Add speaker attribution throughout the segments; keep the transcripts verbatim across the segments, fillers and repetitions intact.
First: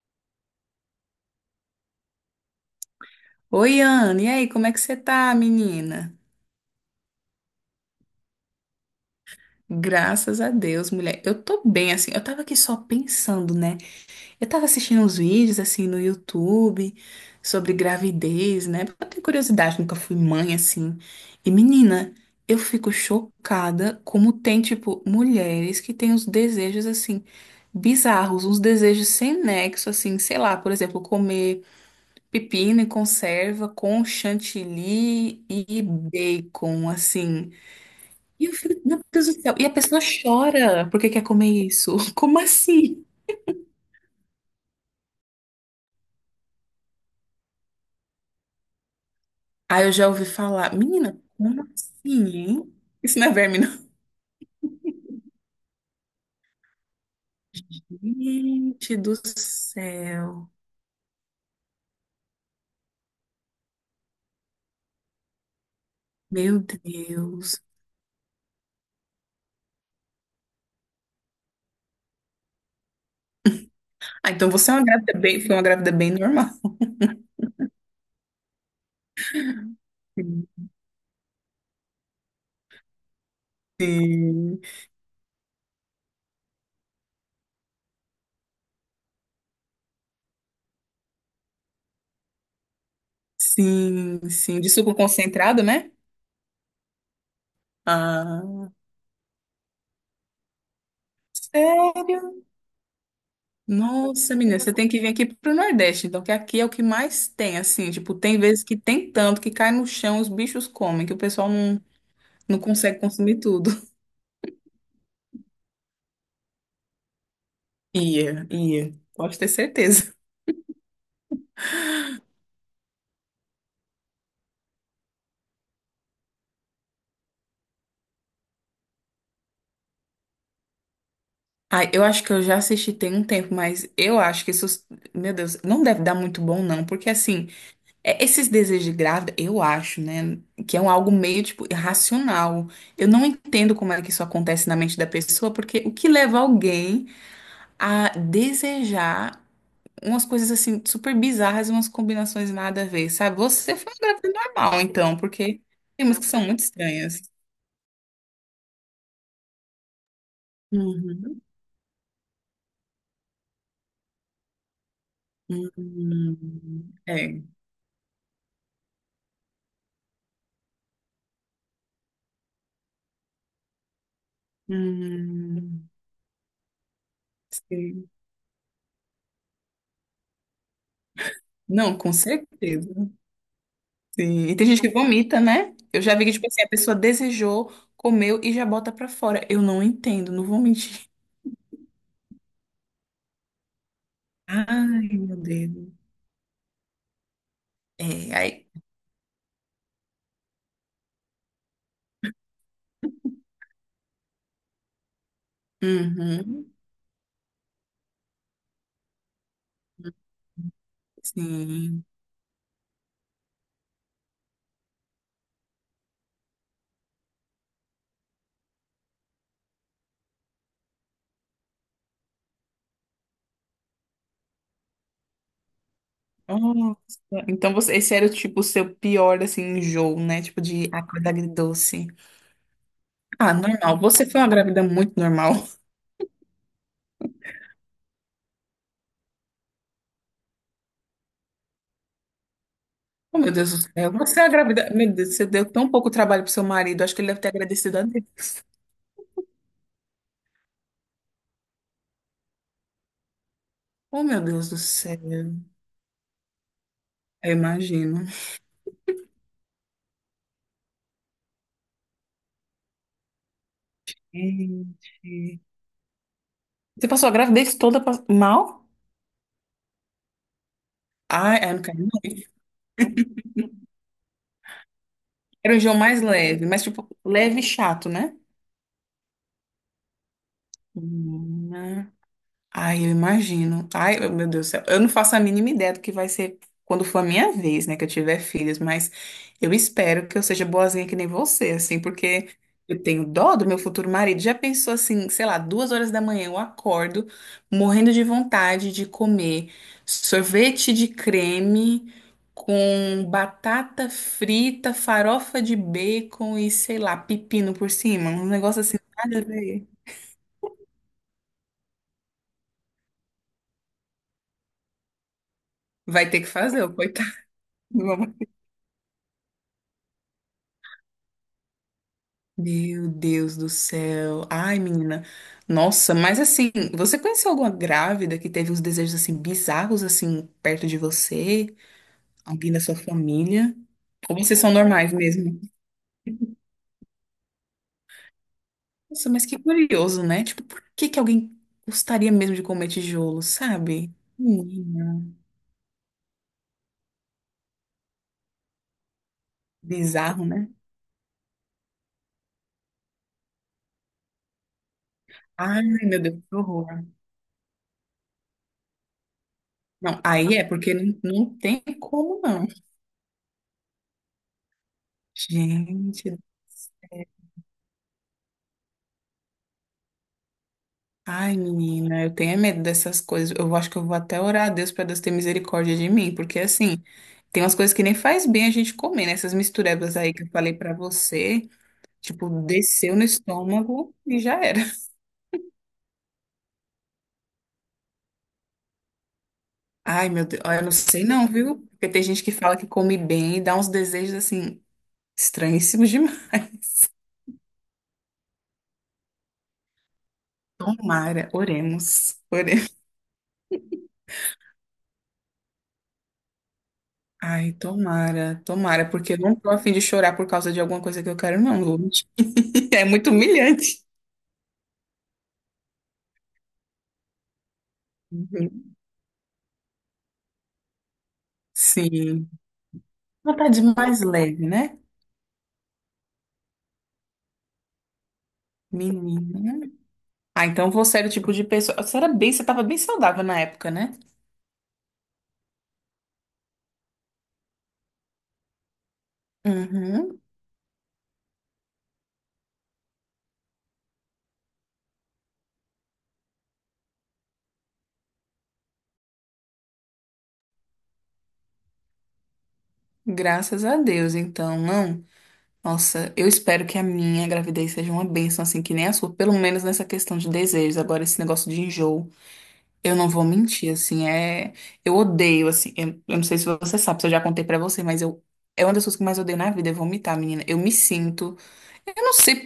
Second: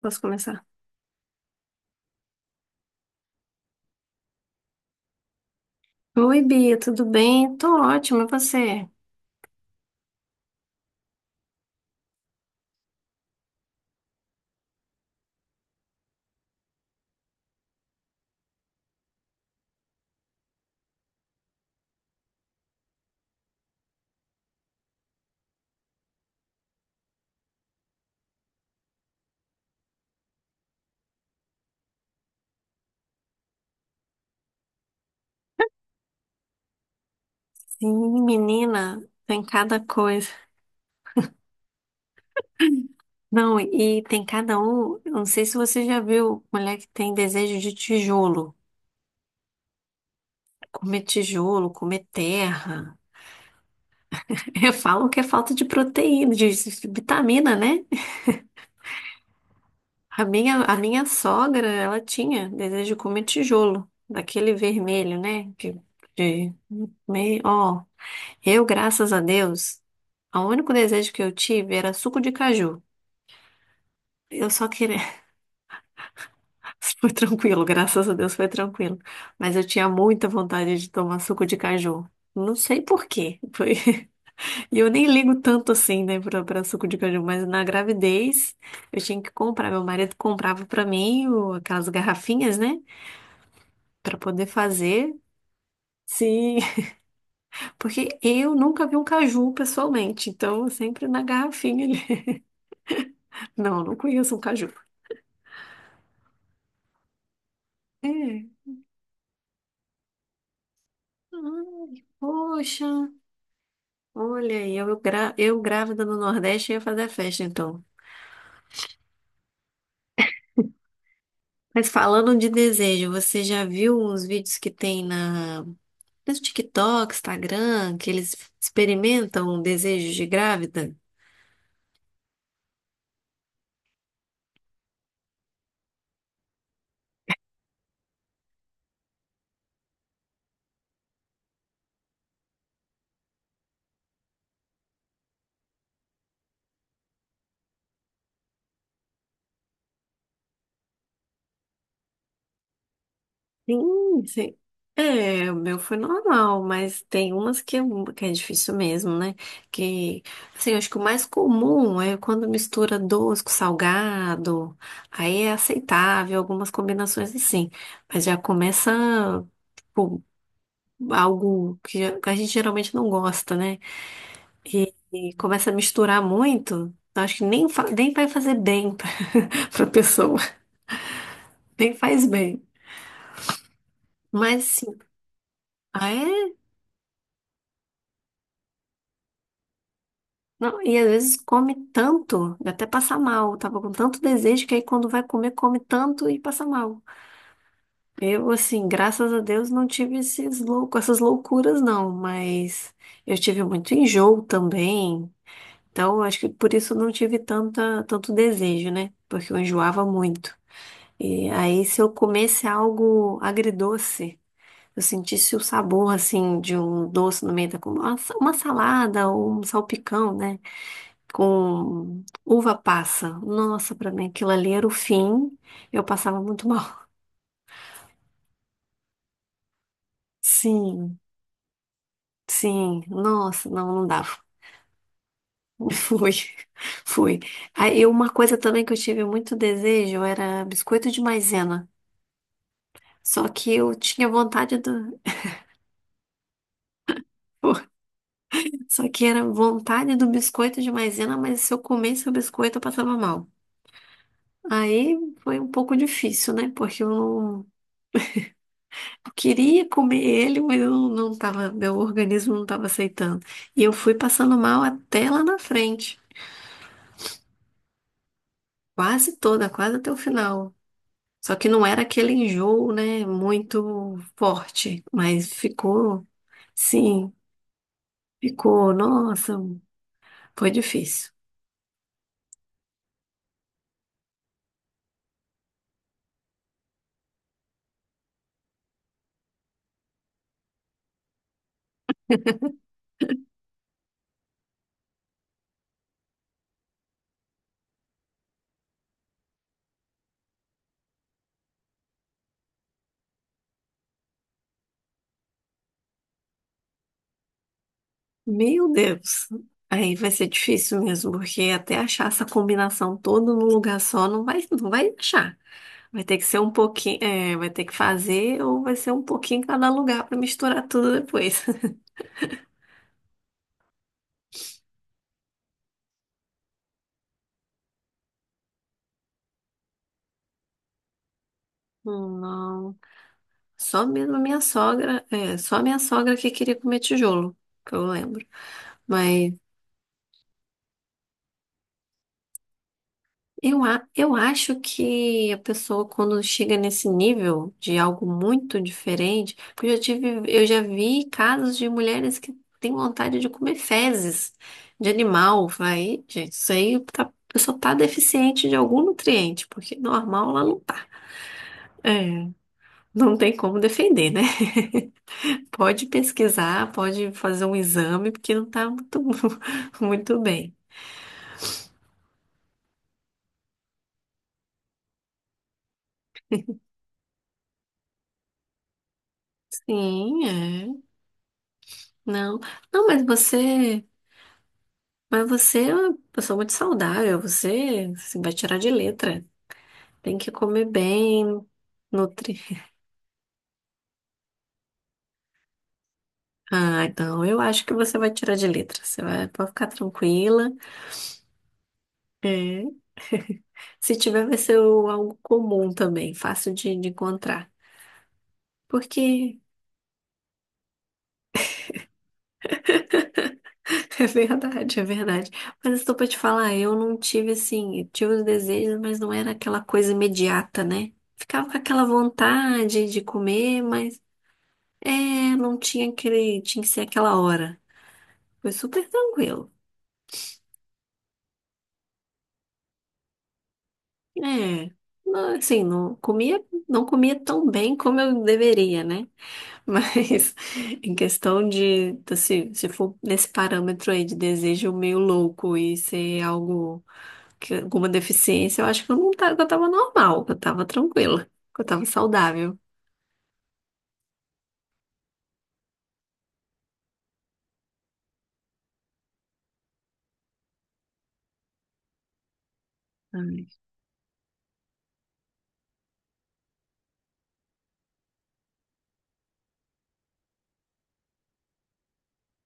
Speaker 1: Posso começar?
Speaker 2: Oi, Ana, e aí, como é que você tá, menina?
Speaker 1: Oi, Bia, tudo bem? Tô ótima, e você?
Speaker 2: Graças a Deus, mulher. Eu tô bem, assim. Eu tava aqui só pensando, né? Eu tava assistindo uns vídeos, assim, no YouTube sobre gravidez, né? Porque eu tenho curiosidade, nunca fui mãe, assim. E, menina, eu fico chocada como tem, tipo, mulheres que têm uns desejos, assim, bizarros, uns desejos sem nexo, assim, sei lá, por exemplo, comer pepino e conserva com chantilly e bacon, assim.
Speaker 1: Sim,
Speaker 2: E eu fico, meu
Speaker 1: menina,
Speaker 2: Deus do
Speaker 1: tem
Speaker 2: céu. E a
Speaker 1: cada
Speaker 2: pessoa
Speaker 1: coisa.
Speaker 2: chora porque quer comer isso. Como assim?
Speaker 1: Não, e tem cada um. Eu Não sei se você já viu mulher que tem desejo de tijolo.
Speaker 2: Aí eu já ouvi falar,
Speaker 1: Comer
Speaker 2: menina, como
Speaker 1: tijolo, comer
Speaker 2: assim? Hein?
Speaker 1: terra.
Speaker 2: Isso não é verme, não.
Speaker 1: Falam que é falta de proteína, de vitamina, né?
Speaker 2: Gente do
Speaker 1: A
Speaker 2: céu.
Speaker 1: minha, a minha sogra, ela tinha desejo de comer tijolo, daquele vermelho, né? Que, de,
Speaker 2: Meu
Speaker 1: meio,
Speaker 2: Deus.
Speaker 1: ó. Eu, graças a Deus, o único desejo que eu tive era suco de caju.
Speaker 2: Ah, então
Speaker 1: Eu só
Speaker 2: você é uma
Speaker 1: queria.
Speaker 2: grávida bem, foi uma grávida bem normal.
Speaker 1: Foi tranquilo, graças a Deus foi tranquilo. Mas eu tinha muita vontade de tomar suco de caju. Não sei por quê. Foi-
Speaker 2: Sim,
Speaker 1: E eu nem ligo tanto assim, né, pra, pra suco de caju. Mas na gravidez, eu tinha que comprar. Meu marido comprava pra mim o- aquelas garrafinhas, né, pra
Speaker 2: sim,
Speaker 1: poder
Speaker 2: sim. De suco
Speaker 1: fazer.
Speaker 2: concentrado, né?
Speaker 1: Sim, porque eu
Speaker 2: Ah.
Speaker 1: nunca vi um caju pessoalmente. Então, sempre na garrafinha ali. Não, não
Speaker 2: Nossa,
Speaker 1: conheço um
Speaker 2: menina,
Speaker 1: caju.
Speaker 2: você tem que vir aqui pro Nordeste, então, que aqui é o que mais tem, assim, tipo, tem
Speaker 1: É.
Speaker 2: vezes que tem tanto que cai no chão, os bichos comem, que o pessoal não,
Speaker 1: Ai,
Speaker 2: não
Speaker 1: poxa,
Speaker 2: consegue consumir tudo.
Speaker 1: olha aí, eu, gra- eu grávida no Nordeste ia fazer a festa então.
Speaker 2: Ia, ia, pode ter certeza.
Speaker 1: Mas falando de desejo, você já viu uns vídeos que tem na, no TikTok, Instagram, que eles experimentam desejos de grávida?
Speaker 2: Ai, eu acho que eu já assisti tem um tempo, mas eu acho que isso, meu Deus, não deve dar muito bom, não, porque, assim, é- esses desejos de grávida, eu acho, né, que é um algo meio, tipo, irracional. Eu não entendo como é que isso acontece na mente da pessoa, porque o que leva alguém a desejar umas coisas assim super bizarras, umas combinações nada a ver, sabe? Você foi um
Speaker 1: Sim,
Speaker 2: grávida
Speaker 1: sim.
Speaker 2: normal, então,
Speaker 1: É, o
Speaker 2: porque
Speaker 1: meu foi
Speaker 2: tem umas que são muito
Speaker 1: normal, mas
Speaker 2: estranhas.
Speaker 1: tem umas que é, um, que é difícil mesmo, né? Que, assim, eu acho que o mais
Speaker 2: Uhum.
Speaker 1: comum é quando mistura doce com salgado, aí é aceitável, algumas
Speaker 2: Hum,
Speaker 1: combinações
Speaker 2: é.
Speaker 1: assim. Mas já começa, tipo, algo que a gente geralmente não gosta, né? E, e começa a
Speaker 2: Hum,
Speaker 1: misturar muito, eu acho que nem, fa-
Speaker 2: sim.
Speaker 1: nem vai fazer bem pra, pra pessoa, nem
Speaker 2: Não, com
Speaker 1: faz bem.
Speaker 2: certeza. Sim. E
Speaker 1: Mas,
Speaker 2: tem gente que
Speaker 1: sim,
Speaker 2: vomita, né? Eu
Speaker 1: ah,
Speaker 2: já vi que, tipo
Speaker 1: é?
Speaker 2: assim, a pessoa desejou, comeu e já bota pra fora. Eu não entendo, não vou
Speaker 1: Não, e às
Speaker 2: mentir.
Speaker 1: vezes come tanto, dá até passa mal. Tava com tanto desejo que aí
Speaker 2: Ai,
Speaker 1: quando vai
Speaker 2: meu
Speaker 1: comer, come
Speaker 2: Deus.
Speaker 1: tanto e passa mal.
Speaker 2: É,
Speaker 1: Eu,
Speaker 2: aí.
Speaker 1: assim, graças a Deus não tive esses louco, essas loucuras, não, mas eu tive muito enjoo também. Então, acho que
Speaker 2: Uhum,
Speaker 1: por isso eu não tive tanta, tanto desejo, né? Porque eu enjoava muito. E aí, se
Speaker 2: sim.
Speaker 1: eu comesse algo agridoce, eu sentisse o sabor, assim, de um doce no meio da... comida. Uma sa- uma salada ou um salpicão, né, com uva passa. Nossa, pra mim aquilo ali era o fim. Eu passava muito
Speaker 2: Nossa,
Speaker 1: mal.
Speaker 2: então você, esse era tipo o seu pior assim enjoo, né? Tipo de
Speaker 1: Sim,
Speaker 2: acordar agridoce.
Speaker 1: sim.
Speaker 2: Ah,
Speaker 1: Nossa, não,
Speaker 2: normal.
Speaker 1: não
Speaker 2: Você
Speaker 1: dava.
Speaker 2: foi uma grávida muito normal.
Speaker 1: Fui, fui. Aí uma coisa também que eu tive muito desejo era biscoito de maisena.
Speaker 2: Oh,
Speaker 1: Só
Speaker 2: meu Deus
Speaker 1: que
Speaker 2: do
Speaker 1: eu
Speaker 2: céu.
Speaker 1: tinha
Speaker 2: Você é a
Speaker 1: vontade
Speaker 2: grávida. Meu
Speaker 1: do.
Speaker 2: Deus, você deu tão pouco trabalho pro seu marido. Acho que ele deve ter agradecido a Deus.
Speaker 1: Só que era vontade do biscoito de maisena, mas se eu comesse o biscoito eu passava mal.
Speaker 2: Oh, meu Deus do
Speaker 1: Aí
Speaker 2: céu.
Speaker 1: foi um pouco difícil, né? Porque eu
Speaker 2: Eu
Speaker 1: não.
Speaker 2: imagino.
Speaker 1: Eu queria comer ele, mas eu não tava, meu organismo não estava aceitando. E eu fui passando mal até lá na
Speaker 2: Gente.
Speaker 1: frente,
Speaker 2: Você passou a gravidez toda pa- mal?
Speaker 1: quase toda, quase até o final. Só
Speaker 2: Ai,
Speaker 1: que
Speaker 2: ai, não
Speaker 1: não
Speaker 2: quero
Speaker 1: era aquele
Speaker 2: não.
Speaker 1: enjoo, né, muito forte, mas
Speaker 2: Era o enjoo mais
Speaker 1: ficou,
Speaker 2: leve, mas tipo,
Speaker 1: sim,
Speaker 2: leve e chato, né?
Speaker 1: ficou, nossa, foi difícil.
Speaker 2: Hum, ai, eu imagino. Ai, eu- meu Deus do céu. Eu não faço a mínima ideia do que vai ser quando for a minha vez, né, que eu tiver filhos, mas eu espero que eu seja boazinha que nem você, assim, porque eu tenho dó do meu futuro marido. Já pensou assim, sei lá, duas horas da manhã eu acordo morrendo de vontade de comer sorvete de creme com batata frita, farofa de bacon e, sei lá, pepino por cima. Um negócio
Speaker 1: Meu
Speaker 2: assim, nada a
Speaker 1: Deus.
Speaker 2: ver.
Speaker 1: Aí vai ser difícil mesmo, porque até achar essa combinação toda num lugar só não vai, não vai achar. Vai
Speaker 2: Vai
Speaker 1: ter
Speaker 2: ter
Speaker 1: que
Speaker 2: que
Speaker 1: ser um
Speaker 2: fazer, ô,
Speaker 1: pouquinho,
Speaker 2: coitado.
Speaker 1: é, vai ter que fazer ou vai ser um pouquinho em cada lugar para misturar tudo depois.
Speaker 2: Meu Deus do céu. Ai, menina. Nossa, mas assim, você conheceu alguma grávida que teve uns desejos assim bizarros assim perto de você?
Speaker 1: Hum,
Speaker 2: Alguém da sua
Speaker 1: não,
Speaker 2: família?
Speaker 1: só mesmo
Speaker 2: Ou
Speaker 1: a
Speaker 2: vocês
Speaker 1: minha
Speaker 2: são normais
Speaker 1: sogra, é,
Speaker 2: mesmo?
Speaker 1: só a minha sogra que queria comer tijolo, que eu lembro.
Speaker 2: Nossa, mas
Speaker 1: Mas
Speaker 2: que curioso, né? Tipo, por que que alguém gostaria mesmo de comer tijolo,
Speaker 1: eu, a-
Speaker 2: sabe?
Speaker 1: eu acho
Speaker 2: Menina,
Speaker 1: que a pessoa, quando chega nesse nível de algo muito diferente, porque eu já tive,
Speaker 2: bizarro,
Speaker 1: eu
Speaker 2: né?
Speaker 1: já vi casos de mulheres que têm vontade de comer fezes de animal.
Speaker 2: Ai, meu
Speaker 1: Vai,
Speaker 2: Deus,
Speaker 1: gente,
Speaker 2: que
Speaker 1: isso aí
Speaker 2: horror.
Speaker 1: tá- a pessoa tá deficiente de algum nutriente, porque
Speaker 2: Não,
Speaker 1: normal
Speaker 2: aí é
Speaker 1: ela não
Speaker 2: porque
Speaker 1: tá.
Speaker 2: não, não tem como
Speaker 1: É,
Speaker 2: não.
Speaker 1: não tem como defender, né? Pode
Speaker 2: Gente.
Speaker 1: pesquisar, pode fazer um exame, porque não tá muito, muito bem.
Speaker 2: Ai, menina, eu tenho é medo dessas coisas. Eu acho que eu vou até orar a Deus para Deus ter misericórdia de mim, porque assim, tem umas coisas que nem faz bem a gente comer, né? Essas misturebas aí que
Speaker 1: Sim,
Speaker 2: eu falei para
Speaker 1: é.
Speaker 2: você, tipo,
Speaker 1: Não. Não,
Speaker 2: desceu no
Speaker 1: mas você.
Speaker 2: estômago e já era.
Speaker 1: Mas você é uma pessoa muito saudável, você assim, vai tirar de letra.
Speaker 2: Ai,
Speaker 1: Tem
Speaker 2: meu
Speaker 1: que
Speaker 2: Deus, olha, eu
Speaker 1: comer
Speaker 2: não sei não,
Speaker 1: bem,
Speaker 2: viu? Porque tem gente que
Speaker 1: nutrir.
Speaker 2: fala que come bem e dá uns desejos assim estranhíssimos
Speaker 1: Ah,
Speaker 2: demais.
Speaker 1: então eu acho que você vai tirar de letra. Você vai, pode ficar tranquila.
Speaker 2: Tomara, oremos.
Speaker 1: É.
Speaker 2: Oremos.
Speaker 1: Se tiver, vai ser o- algo comum também, fácil de, de encontrar.
Speaker 2: Ai, tomara, tomara, porque eu não
Speaker 1: Porque
Speaker 2: tô a fim de chorar por causa de alguma coisa que eu quero, não, Lute. É muito humilhante.
Speaker 1: é verdade, é verdade. Mas estou para te falar, eu não tive assim, eu tive os
Speaker 2: Uhum.
Speaker 1: desejos, mas não era aquela coisa imediata, né? Ficava com aquela
Speaker 2: Sim.
Speaker 1: vontade de
Speaker 2: Vontade
Speaker 1: comer, mas
Speaker 2: mais leve, né?
Speaker 1: é, não tinha aquele, tinha que ser aquela hora. Foi super tranquilo.
Speaker 2: Menina. Ah, então você era o tipo de pessoa. Você era bem, você tava bem saudável na época, né?
Speaker 1: É, não, assim, não comia, não comia tão bem como eu deveria, né?
Speaker 2: Uhum.
Speaker 1: Mas em questão de, assim, se for nesse parâmetro aí de desejo meio louco e ser algo, que, alguma deficiência, eu acho que eu não tava, que eu tava normal, que eu tava tranquila, que eu tava saudável.
Speaker 2: Graças a Deus, então, não. Nossa, eu espero que a minha gravidez seja uma bênção, assim, que nem a sua, pelo menos nessa questão de desejos. Agora, esse negócio de enjoo. Eu não vou mentir, assim, é. Eu odeio, assim, eu, eu não sei se você sabe, se eu já contei pra você, mas eu. É uma das coisas que eu mais odeio na vida, é vomitar, menina. Eu me sinto. Eu não sei,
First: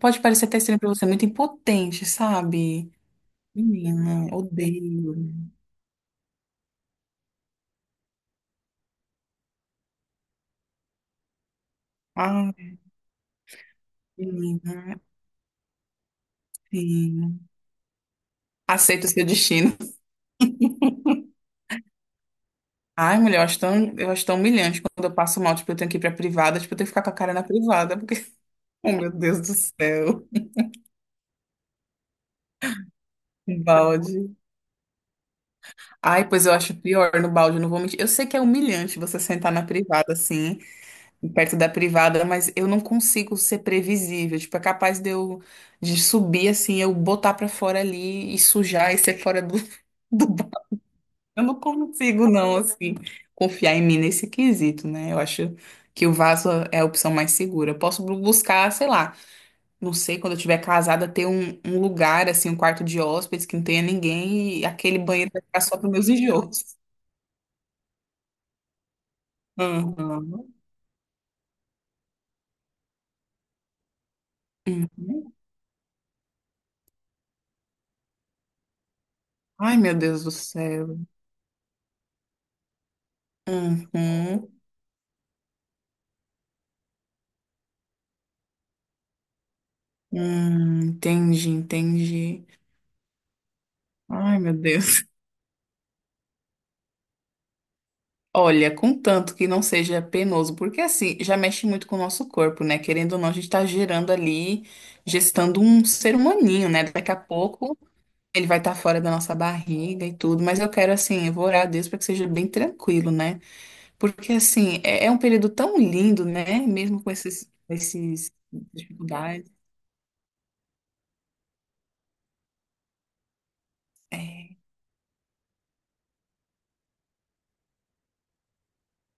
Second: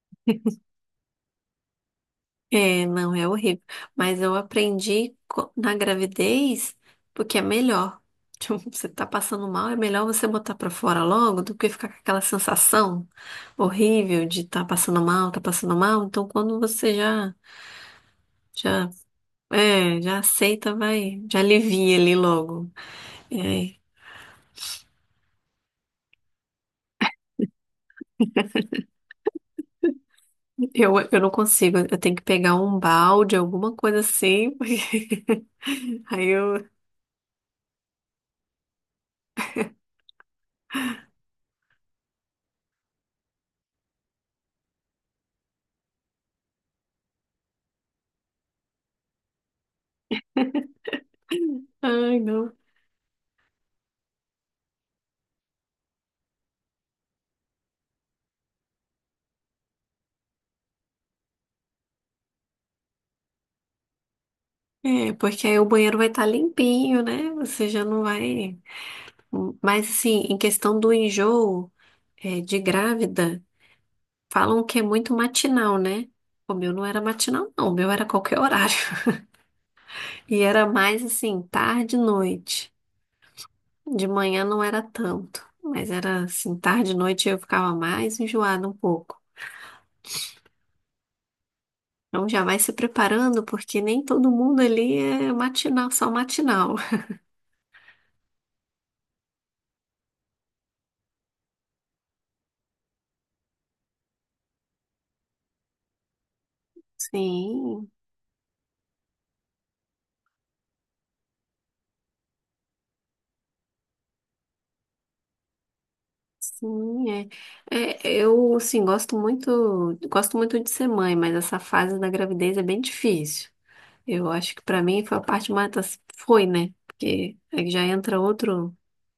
Speaker 2: pode parecer até estranho pra você, muito impotente,
Speaker 1: É,
Speaker 2: sabe?
Speaker 1: não, é horrível. Mas
Speaker 2: Menina,
Speaker 1: eu
Speaker 2: odeio.
Speaker 1: aprendi co- na gravidez porque é melhor. Tipo, você tá passando mal, é melhor você botar pra fora logo do que ficar com aquela
Speaker 2: Ai,
Speaker 1: sensação horrível de tá
Speaker 2: menina,
Speaker 1: passando mal, tá passando mal. Então, quando você já,
Speaker 2: sim.
Speaker 1: já,
Speaker 2: Aceito o seu destino.
Speaker 1: é, já aceita, vai, já alivia ali logo.
Speaker 2: Ai, mulher, eu acho
Speaker 1: É,
Speaker 2: tão, eu acho tão humilhante quando eu passo mal, tipo, eu tenho que ir pra privada, tipo, eu tenho que ficar com a cara na privada, porque, oh, meu Deus do céu,
Speaker 1: eu, eu não consigo, eu tenho que pegar um balde,
Speaker 2: um
Speaker 1: alguma coisa
Speaker 2: balde.
Speaker 1: assim, porque
Speaker 2: Ai,
Speaker 1: aí
Speaker 2: pois eu
Speaker 1: eu,
Speaker 2: acho pior no balde, não vou mentir. Eu sei que é humilhante você sentar na privada assim, perto da privada, mas eu não consigo ser previsível. Tipo, é capaz de eu de subir assim, eu botar pra fora ali e sujar e ser fora do, do balde. Eu não
Speaker 1: ai,
Speaker 2: consigo, não,
Speaker 1: não.
Speaker 2: assim, confiar em mim nesse quesito, né? Eu acho que o vaso é a opção mais segura. Eu posso bu- buscar, sei lá, não sei, quando eu estiver casada, ter um, um lugar, assim, um quarto de hóspedes que não tenha ninguém e aquele
Speaker 1: É,
Speaker 2: banheiro vai
Speaker 1: porque aí
Speaker 2: ficar
Speaker 1: o
Speaker 2: só para
Speaker 1: banheiro vai
Speaker 2: meus
Speaker 1: estar
Speaker 2: enjoos.
Speaker 1: limpinho, né? Você já não vai. Mas, assim, em
Speaker 2: Uhum,
Speaker 1: questão do enjoo, é, de grávida, falam que é muito
Speaker 2: uhum.
Speaker 1: matinal, né? O meu não era matinal, não. O meu era qualquer horário.
Speaker 2: Ai, meu Deus do
Speaker 1: E era
Speaker 2: céu.
Speaker 1: mais, assim, tarde e noite. De manhã
Speaker 2: Uhum.
Speaker 1: não era tanto. Mas era, assim, tarde e noite eu ficava mais enjoada um pouco.
Speaker 2: Hum, entendi,
Speaker 1: Então
Speaker 2: entendi.
Speaker 1: já vai se preparando, porque nem todo
Speaker 2: Ai, meu
Speaker 1: mundo ali
Speaker 2: Deus.
Speaker 1: é matinal, só matinal.
Speaker 2: Olha, contanto que não seja penoso, porque assim, já mexe muito com o nosso corpo, né? Querendo ou não, a gente tá gerando ali, gestando um ser humaninho, né? Daqui a pouco
Speaker 1: Sim.
Speaker 2: ele vai estar fora da nossa barriga e tudo, mas eu quero, assim, eu vou orar a Deus para que seja bem tranquilo, né? Porque, assim, é, é um período tão lindo, né? Mesmo
Speaker 1: Sim,
Speaker 2: com
Speaker 1: é.
Speaker 2: esses,
Speaker 1: É,
Speaker 2: esses
Speaker 1: eu, assim, gosto
Speaker 2: dificuldades.
Speaker 1: muito, gosto muito de ser mãe, mas essa fase da gravidez é bem difícil. Eu acho
Speaker 2: É.
Speaker 1: que pra mim foi a parte mais, assim, foi, né? Porque aí já entra outro,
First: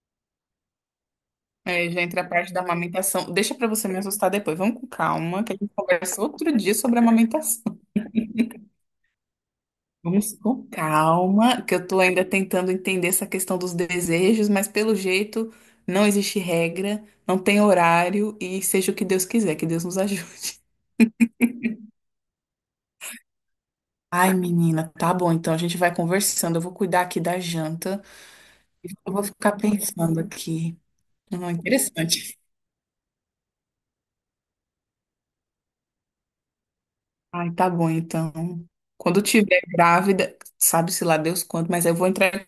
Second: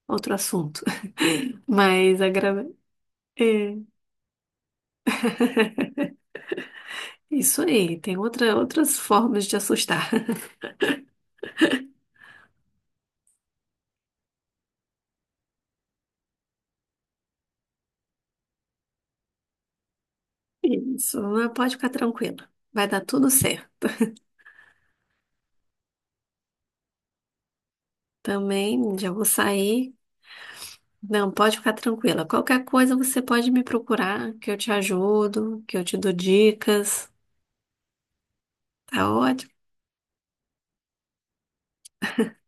Speaker 1: outro assunto.
Speaker 2: É, já
Speaker 1: Mas
Speaker 2: entra a
Speaker 1: a
Speaker 2: parte da
Speaker 1: gravidez,
Speaker 2: amamentação. Deixa pra
Speaker 1: é,
Speaker 2: você me assustar depois. Vamos com calma, que a gente conversa outro dia sobre a
Speaker 1: isso
Speaker 2: amamentação.
Speaker 1: aí, tem outra, outras formas de assustar.
Speaker 2: Vamos com calma, que eu tô ainda tentando entender essa questão dos desejos, mas pelo jeito não existe regra, não tem horário e seja o que Deus quiser, que Deus nos ajude.
Speaker 1: Isso, mas pode ficar tranquila. Vai dar tudo certo.
Speaker 2: Ai, menina, tá bom, então a gente vai conversando. Eu vou cuidar aqui da janta.
Speaker 1: Também já
Speaker 2: Eu vou
Speaker 1: vou
Speaker 2: ficar
Speaker 1: sair.
Speaker 2: pensando aqui.
Speaker 1: Não,
Speaker 2: Ah,
Speaker 1: pode ficar tranquila.
Speaker 2: interessante.
Speaker 1: Qualquer coisa você pode me procurar, que eu te ajudo, que eu te dou dicas.
Speaker 2: Ai, tá bom, então.
Speaker 1: Tá
Speaker 2: Quando eu
Speaker 1: ótimo.
Speaker 2: tiver grávida, sabe-se lá Deus quando, mas eu vou entrar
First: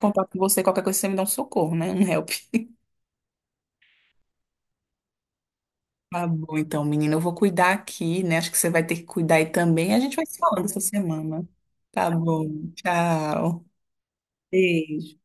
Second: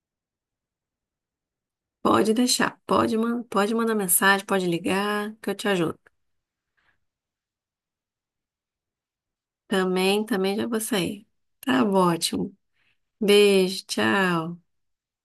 Speaker 2: contato com você, qualquer coisa você me dá um socorro, né? Um help.
Speaker 1: Pode deixar. Pode, man pode mandar mensagem, pode ligar, que eu te ajudo.
Speaker 2: Tá bom, então, menina, eu vou cuidar aqui, né? Acho que você vai ter que cuidar aí também. A gente vai
Speaker 1: Também,
Speaker 2: se
Speaker 1: também
Speaker 2: falando
Speaker 1: já vou
Speaker 2: essa
Speaker 1: sair.
Speaker 2: semana.
Speaker 1: Tá
Speaker 2: Tá bom,
Speaker 1: ótimo.
Speaker 2: tchau.
Speaker 1: Beijo, tchau.
Speaker 2: Beijo.